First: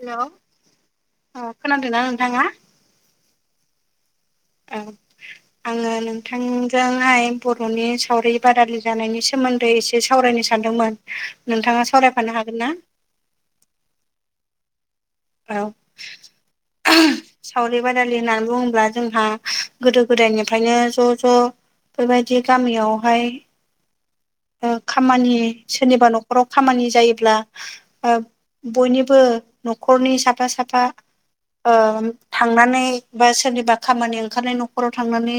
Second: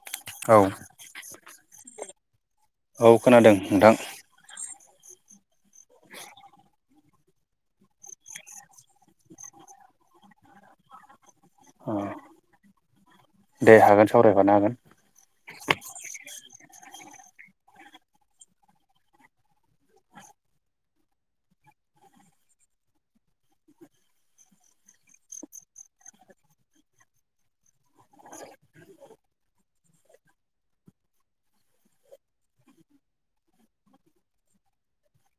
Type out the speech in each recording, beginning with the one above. हेल'। औ। अ खोनादोंना‌ नोंथाआ? औ खोनादों नोंथां। उम। आङो नोंथांजोंहाय बर'नि सावरि बादालि जानायनि सायाव सोमोन्दै एसे सावरायनो सानदोंमोन औ नोंथाङा सावरायफानो हागोन ना। दे हागोन सावरायफानो हागोन। औ। सावरि बादालि होननानै बुङोब्ला जोंहा गोदो गोदायनिफ्रायनो ज' ज' बेबायदि गामियावहाय खामानि सोरनिबा न'खराव खामानि जायोब्ला बयनिबो न'खरनि साफा साफा थांनानै बा सोरनिबा खामानि ओंखारनाय न'खराव थांनानै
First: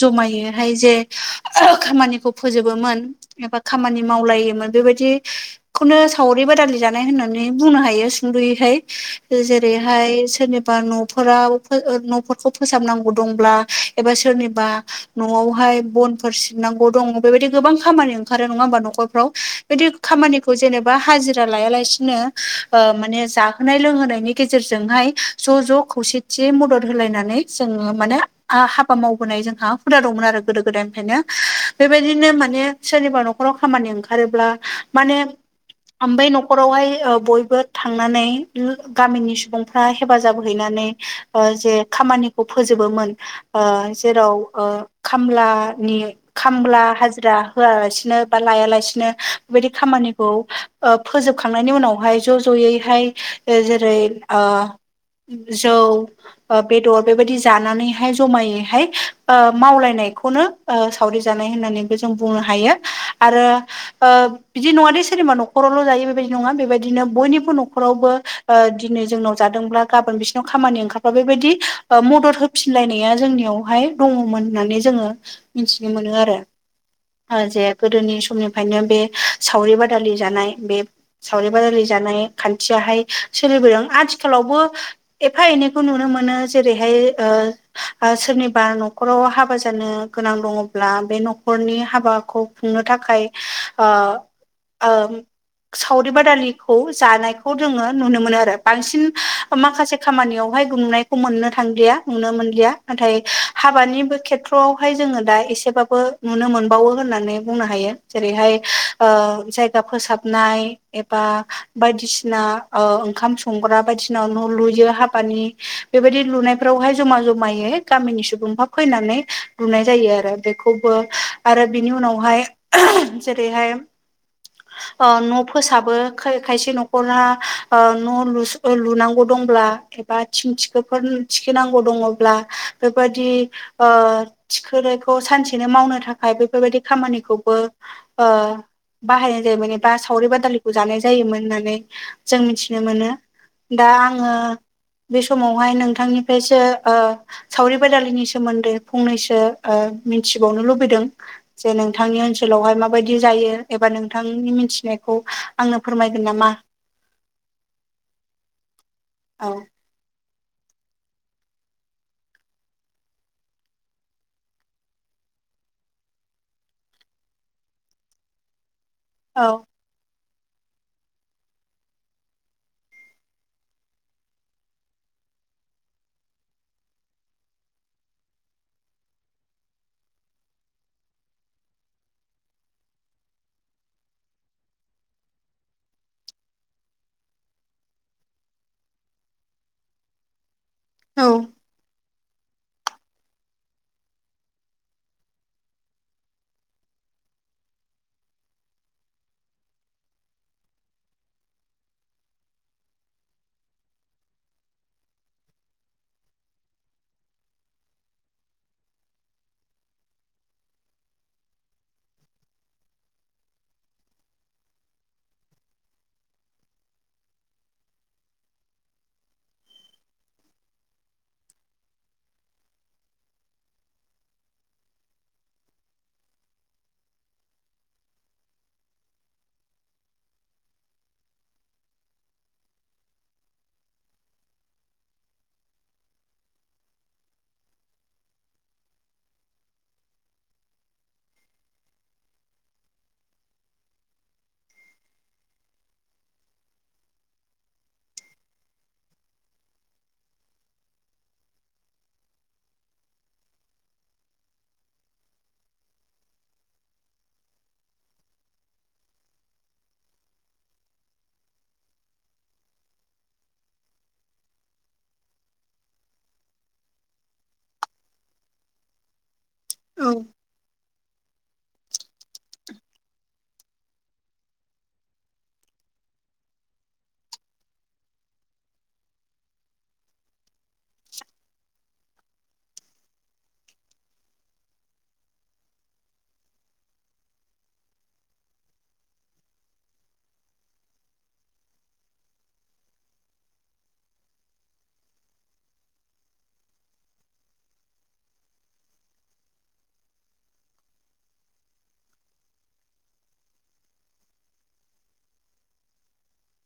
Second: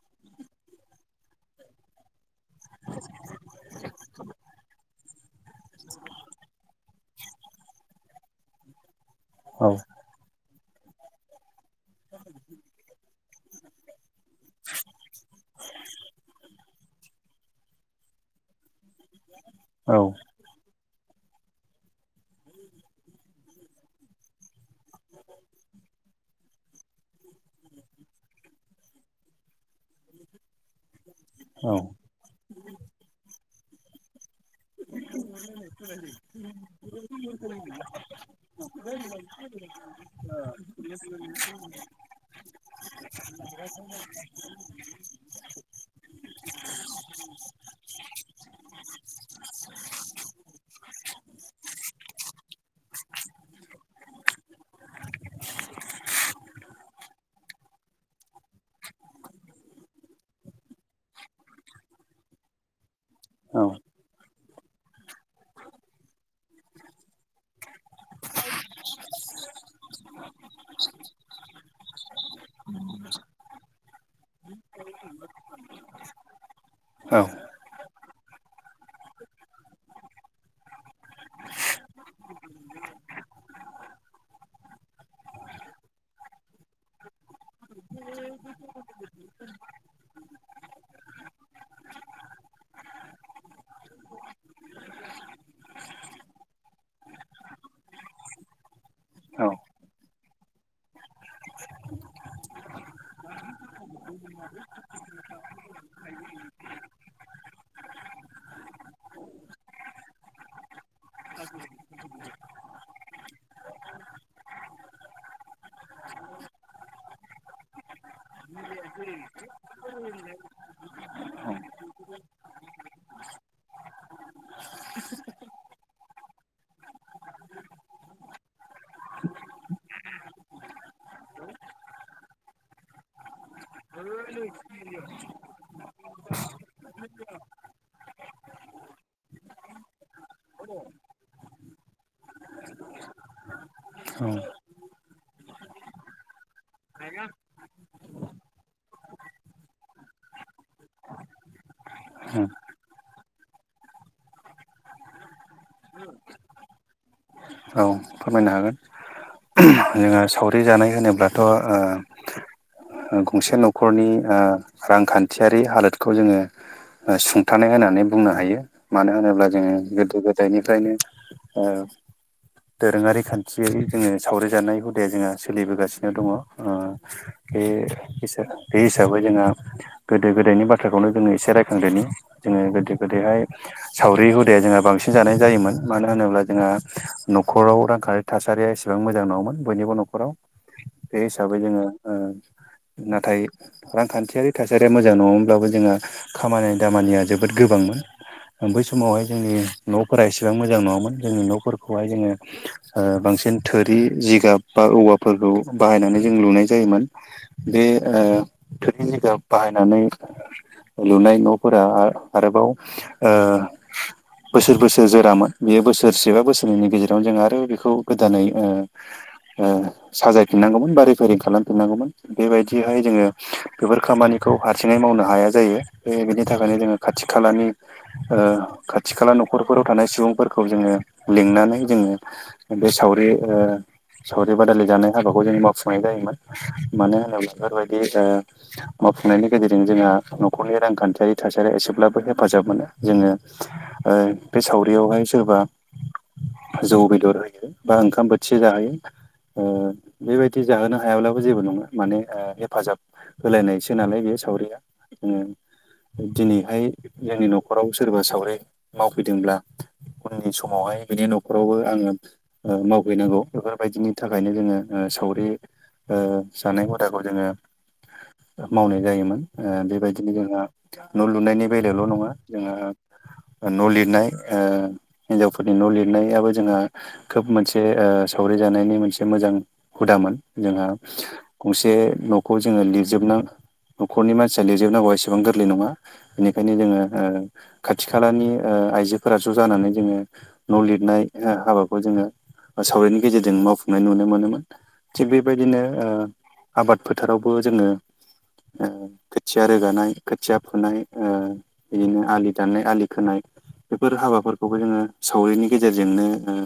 जमायोहाय जे खामानिखौ फोजोबोमोन एबा खामानि मावलायोमोन बेबायदि खौनो सावरि बादालि जानाय होननानै बुंनो हायो सुंद'यैहाय। जेरैहाय सोरनिबा न'। नाव न'रफोरखौ फोसाबनांगौ दंब्ला एबा सोरनिबा न'आवहाय बनफोर सिबनांगौ दङ बेबायदि गोबां खामानि ओं खारोङा हबा न'रफ्राव बि औ खामानि खौ जेनेबा हाजिरा लाया लासेनो माने जाहोनाय लोंहोनायनि गेजेरजोंहाय ज' ज' खौसेथियै मदद होलायनानै जोङो माने हाबा मावबोनाय जोंहा हुदा दंमोन आरो गोदो गोदायनिफ्रायनो औ बेबायदिनो माने सोरनिबा न'खराव खामानि ओंखारोब्ला माने बै न'खरावहाय ओ बयबो थांनानै गामिनि सुबुंफ्रा हेफाजाब हैनानै ओ जे खामानिखौ फोजोबोमोन। ओ जेराव ओ खामलानि खामला हाजिरा होआ लासिनो बा लाया लासेनो बेबायदि खामानिखौ ओ फोजोबखांनायनि उनावहाय ज' ज'यैहाय ओ जेरै जौ ओ बेदर बेबायदि जानानैहाय जमायैहाय मावलायनायखौनो ओ सावरि जानाय होननानैबो जों बुंनो हायो आरो औ ओ बिदि नङादे सोरनिबा न'खरावल' जायो बेबायदि नङा बेबायदिनो बयनिबो न'खरावबो ओ दिनै जोंनाव जादोंब्ला गाबोन बिसिनाव खामानि ओंखारबा बेबायदि मदद हो फिनलायनाया जोंनियावहाय दङमोन होननानै जोङो मिथिनो मोनो आरो। औ ओ जे गोदोनि समनिफ्रायनो बे सावरि बादालि जानाय बे सावरि बादालि जानाय खान्थियाहाय सोलिबोदों आथिखालावबो एफा एनैखौ नुनो मोनो जेरैहाय ओ सोरनिबा न'खराव हाबा जानो गोनां दङब्ला बे न'खरनि हाबा हाबाखौ खुंनो थाखाय ओ ओ सावरि बादालिखौ जानायखौ जोङो नुनो मोनो आरो बांसिन माखासे खामानियावहाय गुमनायखौ मोननो थांलिया नुनो मोनलिया नाथाय हाबानिबो खेथ्र'आवहाय जोङो दा एसेबाबो नुनो मोन बावो होननानै बुंनो हायो जेरैहाय ओ जायगा फोसाबनाय एबा बायदिसिना ओ ओंखाम संग्रा बायदिसिना न' लुयो हाबानि बेबायदि लुनायफ्रावहाय जमा जमायै गामिनि सुबुंफ्रा फैनानै लुनाय जायो आरो बेखौबो आरो बिनि उनावहाय जेरैहाय ओ न' फोसाबो खायसे न'खरा ओ न' लुनांगौ दंब्ला एबा थिं थिखोफोर थिखि नांगौ दङब्ला बेफोरबादि ओ थिखोनायखौ सानसेनो मावनो थाखा य बेफोरबायाददि खामानिखौबो ओ बाहायनाय जायोमोन एबा सावरि बादालिखौ जानाय जायोमोन होननानै जों मिथिनो मोनो। दा आङो बे समावहाय नोंथांनिफ्रायसो ओ सावरि बादालिनि सोमोन्दै फंनैसो मिथिबावनो लुबैदों। जे नोंथांनि ओनसोलावहाय मा बायदि जायो एबा नोंथांनि मिथिनायखौ आंनो फोरमायगोन नामा। औ फोरमायनो हागोन औ जोङो जोंहा साव रि जानाय होनोब्लाथ' ओ ओ गंसे न'खरनि ओ रांखान्थियारि हालोदखौ जोङो ओ सुंथानाय होननानै बुंनो हायो मानो औ होनोब्ला जोङो गोदो गोदायनिफ्रायनो ओ दोरोङारि खान्थियै जोङो सावरिजानाय हुदाया जोंहा सोलिबोगासिनो दङ ओ बे बे हिसाबै जोंहा गोदो गोदायनि बाथ्राखौनो जोङो एसे रायखांदोनि जोङो गोदो गोदैहाय सावरि हुदाया जोंहा बांसिन जानाय जायोमोन मानो होनोब्ला जोंहा न'खराव रांखान्थि थासारिया एसेबां मोजां नङामोन बयनिबो न'खराव बे औ हिसाबै जोङो ओ नाथाय रांखान्थियारि थासारिया मोजां नङोनब्लाबो जोंहा खामानि दामानिया जोबोद गोबांमोन। बै समावहाय जोंनि न'फोरा एसेबां मोजां नङामोन जोंनि न'फोरखौहाय जोङो ओ बांसिन थोरि जिगाब बा औवाफोरखौ बाहायनानै जों लुनाय जायोमोन। बे ओ थोरिनि जायगायाव बाहायनानै लुनाय न'फोरा आ-आरोबाव ओ बोसोर बोसोर जोरामोन बेयो बोसोरसेबा बोसोरनैनि गेजेरावनो जों आरो बेखौ गोदानै ओ ओ साजायफिननांगौमोन बा रेफायरिं खालामफिननांगौमोन। बेबायदिहाय जोङो बेफोर खामानिखौ हारसिङै मावनो हाया जायो बे बेनि थाखायनो जोङो खाथि खालानि ओ खाथि खाला न'खरफोराव थानाय सुबुंफोरखौ जोङो लिंनानै जोङो बे सावरि ओ सावरि बादायलि जानाय हाबाखौ जों मावफुंनाय जायोमोन मानो होनोब्ला बेफोरबायदि ओ मावफुंनायनि गेजेरजों जोंहा न'खरनि रांखान्थियारि थासारिया एसेब्लाबो हेफाजाब मोनो जोङो। ओ बे सावरियावहाय सोरबा जौ बेदर बा ओंखाम बोथिसे जाहोयो। ओ बेबायदि जाहोनो हायाब्लाबो जेबो नङा माने ओ हेफाजाब होलायनायसो नालाय बे सावरिया जोङो दिनैहाय जोंनि न'खराव सोरबा सावरि मावफैदोंब्ला उननि समावहाय बिनि न'खरावबो आङो ओ मावहैनांगौ बेफोरबायदिनि थाखायनो जोङो ओ सावरि ओ जानाय हुदाखौ जोङो मावनाय जायोमोन ओ औ बेबायदिनो जोंहा न' लुनायनि बेलायावल' नङा जोंहा न' लिरनाय ओ हिन्जावफोरनि न' लिरनायाबो जोंहा खोब मोनसे ओ सावरि जानायनि मोनसे मोजां हुदामोन। जोंहा गंसे न'खौ जोङो लिरजोबनो न'खरनि मानसिया लिरजोबनांगौआ एसेबां गोरलै नङा। बेनिखायनो जोङो ओ खाथि खालानि ओ आइजोफोरा ज' जानानै जोङो न' लिरनाय हाबाखौ जोङो सावरिनि गेजेरजों मावफुंनाय नुनो मोनोमोन। थिग बेबायदिनो ओ आबाद फोथारावबो जोङो ओ खोथिया रोगानाय खोथिया फुनाय ओ बिदिनो आलि दाननाय आलि खोनाय। बेफोर हाबाफोरखौबो जोङो सावरिनि गेजेरजोंनो ओ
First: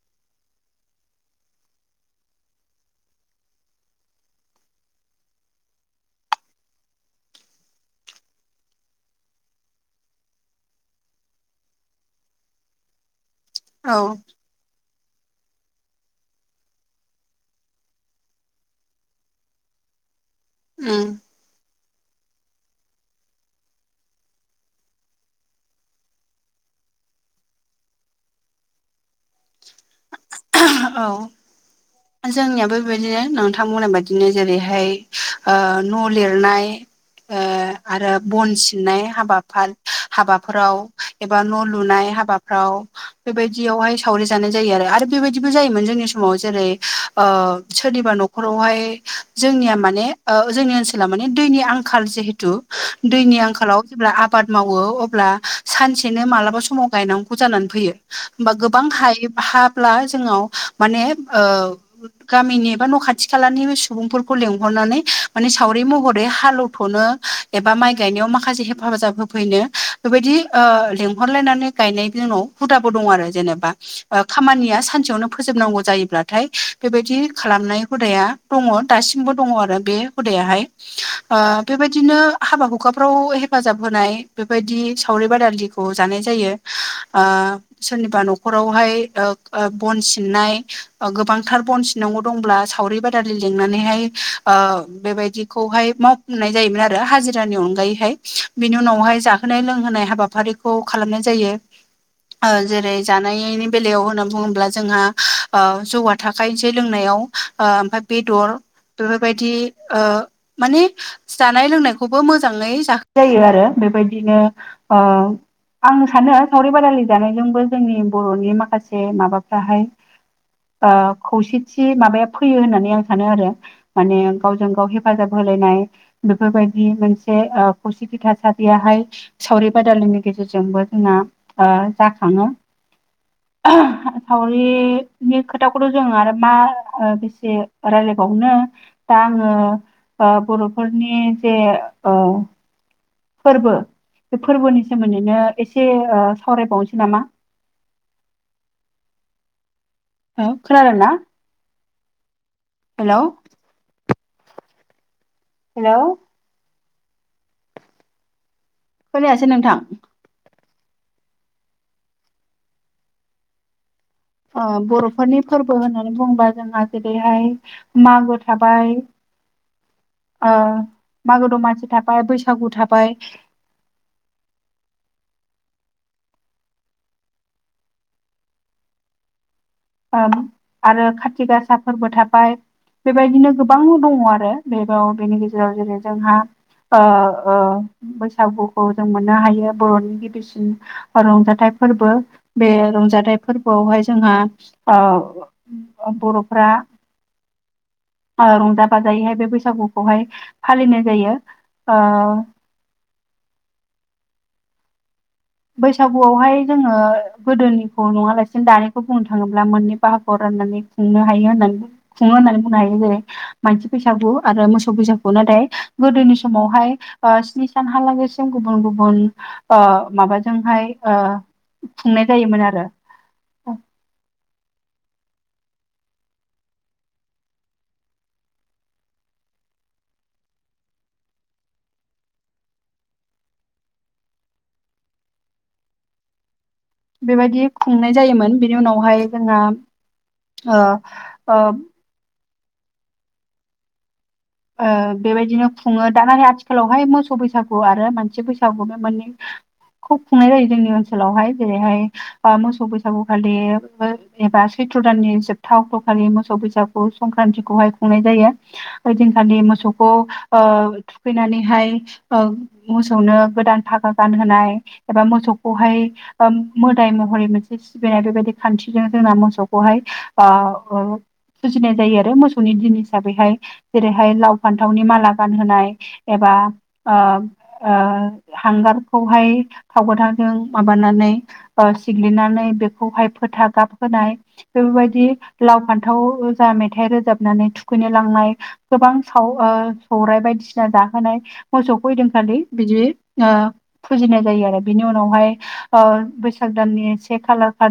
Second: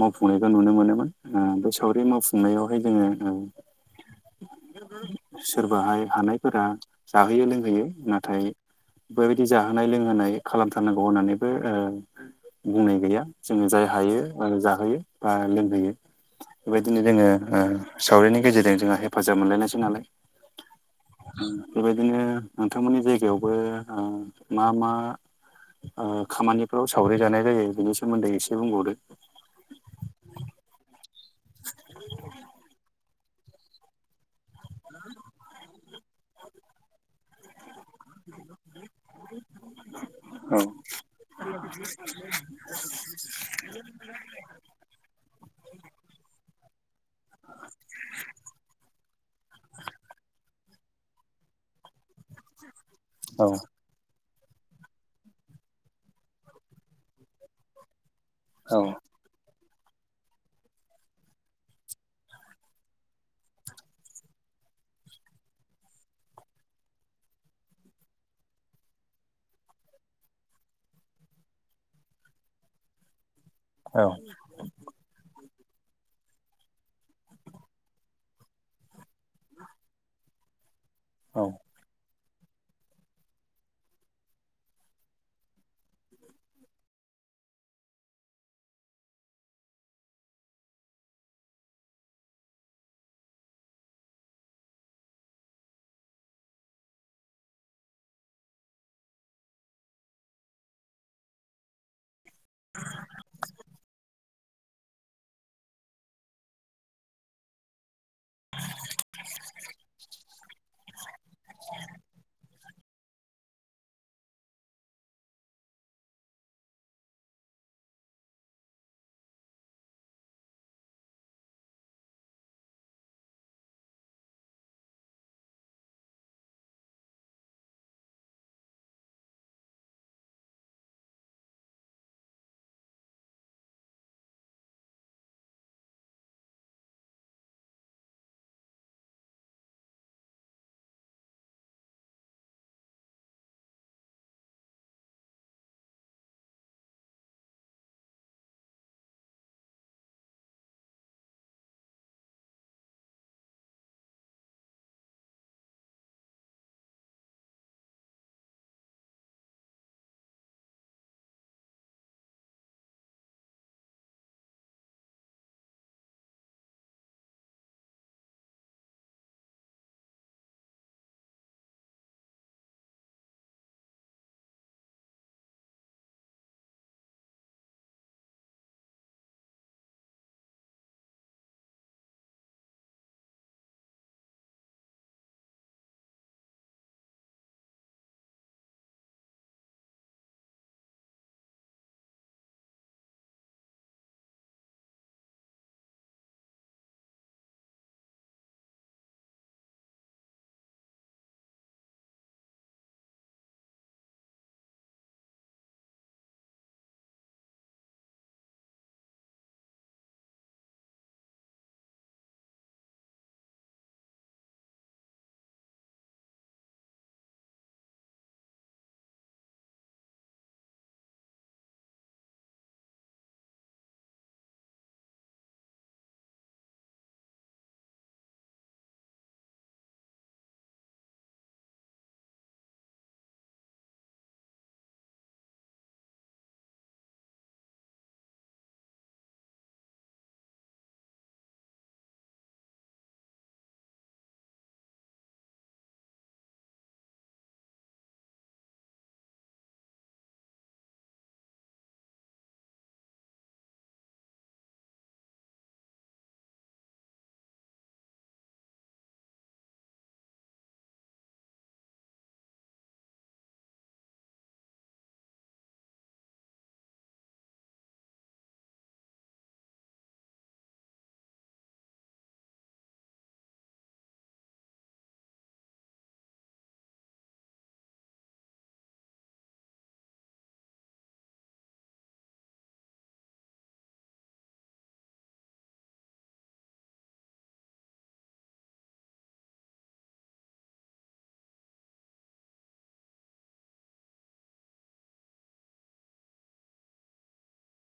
मावफुंनायखौ नुनो मोनोमोन ओ बे सावरि मावफुंनायावहाय जोङो ओ सोरबाहाय हानायफोरा जाहोयो लोंहोयो नाथाय बेबायदि जाहोनाय लोंहोनाय खालामथारनांगौ होननानैबो ओ बुंनाय गैया जोङो जाय औ हायो आरो जाहोयो बा लोंहोयो। बेबायदिनो जोङो ओ सावरिनि गेजेरजों जोंहा हेफाजाब मोनलायनायसै नालाय। ओम। बेबायदिनो नोंथांमोननि जायगायावबो ओ मा मा ओ खामानिफ्राव सावरि जानाय जायो बिनि सोमोन्दै एसे बुंबावदो। औ जोंनियाबो बेबायदिनो नोंथां बुंनाय बायद दिनो जेरैहाय ओ न' लिरनाय ओ आरो बन सिननाय हाबाफार औ हाबाफोराव एबा न' लुनाय हाबा गाव बेबायदियावहाय सावरि जानाय जायो आरो। आरो बेबायद दिबो जायोमोन जोंनि समाव ओ जेरै सोरनिबा न'खरावहाय जोंनिया माने ओ जोंनि ओनसोला माने दैनि आंखाल जिहेथु दैनि आंखालाव जेब्ला आबाद मावो अब्ला सानसेनो मालाबा समाव गायनांगौ जानानै फैयो। होमबा औ गोबां हाय हाब्ला जोंनाव माने ओ गामिनि एबा न' खाथि खालानि सुबुंफोरखौ लेंंहरनानै माने सावरि महरै हालौथ'नो एबा माइ गायनायाव माखासे हेफाजाब होफैनो बेबायदि ओ लेंहरलायनानै गायनायनि उनाव हुदाबो दङ आरो जेनेबा औ ओ खामानिया सा नसेयावनो फोजोबनांगौ जायोब्लाथाय बेबायदि खालामनाय हुदाया दङ दासिमबो दङ आरो बे हुदायाहाय ओ औ बेबायदिनो हाबा हुखाफ्राव हेफाजाब होनाय बेबायदि सावरि बादालिखौ जानाय जायो। ओ सोरनिबा न'खरावहाय ओ ओ बन सिननाय। गोबांथार बन सिनांगौ दंब्ला सावरि बादालि लिंनानैहाय ओ बेबायदिखौहाय माव नाय जायोमोन आरो हाजिरानि अनगायैहाय बिनि उनावहाय जाहोनाय लोंहोनाय हाबाफारिखौ खालामनाय जायो। [inaudible] ओ जेरै जानायनि बेलायाव होनना बुङोब्ला जोंहा जौगा थाख जे लोंनायाव ओमफ्राय बेदर बेफोरबायदि माने जानाय लोंनायखौबो मोजाङै जाखो जायो आरो। बेबायदिनो ओ आं सानो सावरि बादालि जानायजोंबो जोंनि बर'नि माखासे माबाफ्राहाय खौसेथि माबाया फैयो होननानै आं सानो आरो। माने गावजों गाव हेफाजाब होलायनाय। बेफोरबायदि मोनसे खौसेथि थासारियाहाय सावरि बादालिनि गेजेरजोंबो जोंना जाखाङो। [unintelligible] फावरिनि खोथाखौथ' जों आरो मा बेसे राय्लायबावनो? दा आङो बर'फोरनि जे ओ फोरबो बे फोरबोनि सोमोन्दैनो एसे सावरायबावनोसै नामा? औ खोनादों ना? हेल'। हेल'। खोनायासै नोंथां। बर'फोरनि फोरबो होननानै बुंबा जोंहा जेरैहाय मागो थाबाय मागो दमासि थाबाय, बैसागु थाबाय। आरो खाथि गासा फोरबो थाबाय। बेबायदिनो गोबां दङ आरो बेयाव बेनि गेजेराव जेरै जोंहा बैसागुखौ जों मोननो हायो बर'नि गिबिसिन रंजाथाइ फोरबो बे रंजाथाइ फोरबोआवहाय जोंहा बर'फ्रा रंजा बाजायैहाय बे बैसागुखौहाय फालिनाय जायो। ओ बैसागुआवहाय जोङो गोदोनिखौ नङालासिनो दानिखौ बुंनो थाङोब्ला मोननै बाहागोआव राननानै खुंनो हायो होननानै खुङो होननानै बुंनो हायो जेरै मानसि बैसागु आरो मोसौ बैसागु, नाथाय गोदोनि समावहाय स्नि सानहालागैसिम गुबुन गुबुन माबा जोंहाय खुंनाय जायोमोन आरो। बेबायदि खुंनाय जायोमोन बिनि उनावहाय जोंहा ओ ओ ओ बेबायदिनो खुङो दाना आथिखालावहाय मोसौ बैसागु आरो मोनसे बैसागु बे मोननै खुब खुंनाय जायो जोंनि ओनसोलावहाय जेरैहाय मोसौ बैसागुखालि एबा सैथ्र दाननि जोबथा अक्ट'खालि मोसौ बैसागु संक्रान्तथिखौहाय खुंनाय जायो। ओइदिनखालि मोसौखौ थुखैनानैहाय ओ मोसौनो गोदान फागा गानहोनाय एबा मोसौखौहाय मोदाय महरै मोनसे सिबिनाय बेबायदि खान्थिजों जोंना मोसौखौहाय फुजिनाय जायो आरो मोसौनि दिन हिसाबैहाय। जेरैहाय लाव फान्थावनि माला गानहोनाय एबा ओ हांगारखौहाय थावबाय थादों माबानानै सिग्लिनानै बेखौहाय फोथा गाब होनाय। बेफोरबायदि लाव फान्थाव जा मेथाइ रोजाबनानै थुखैनो लांनाय। गोबां साव सौरायाइ बायदिसिना जाहोनाय। मोसौ फैदों खालि बिदि ओ फुजिनाय जायो आरो बिनि उनावहाय बैसाग दाननि से खालार खालि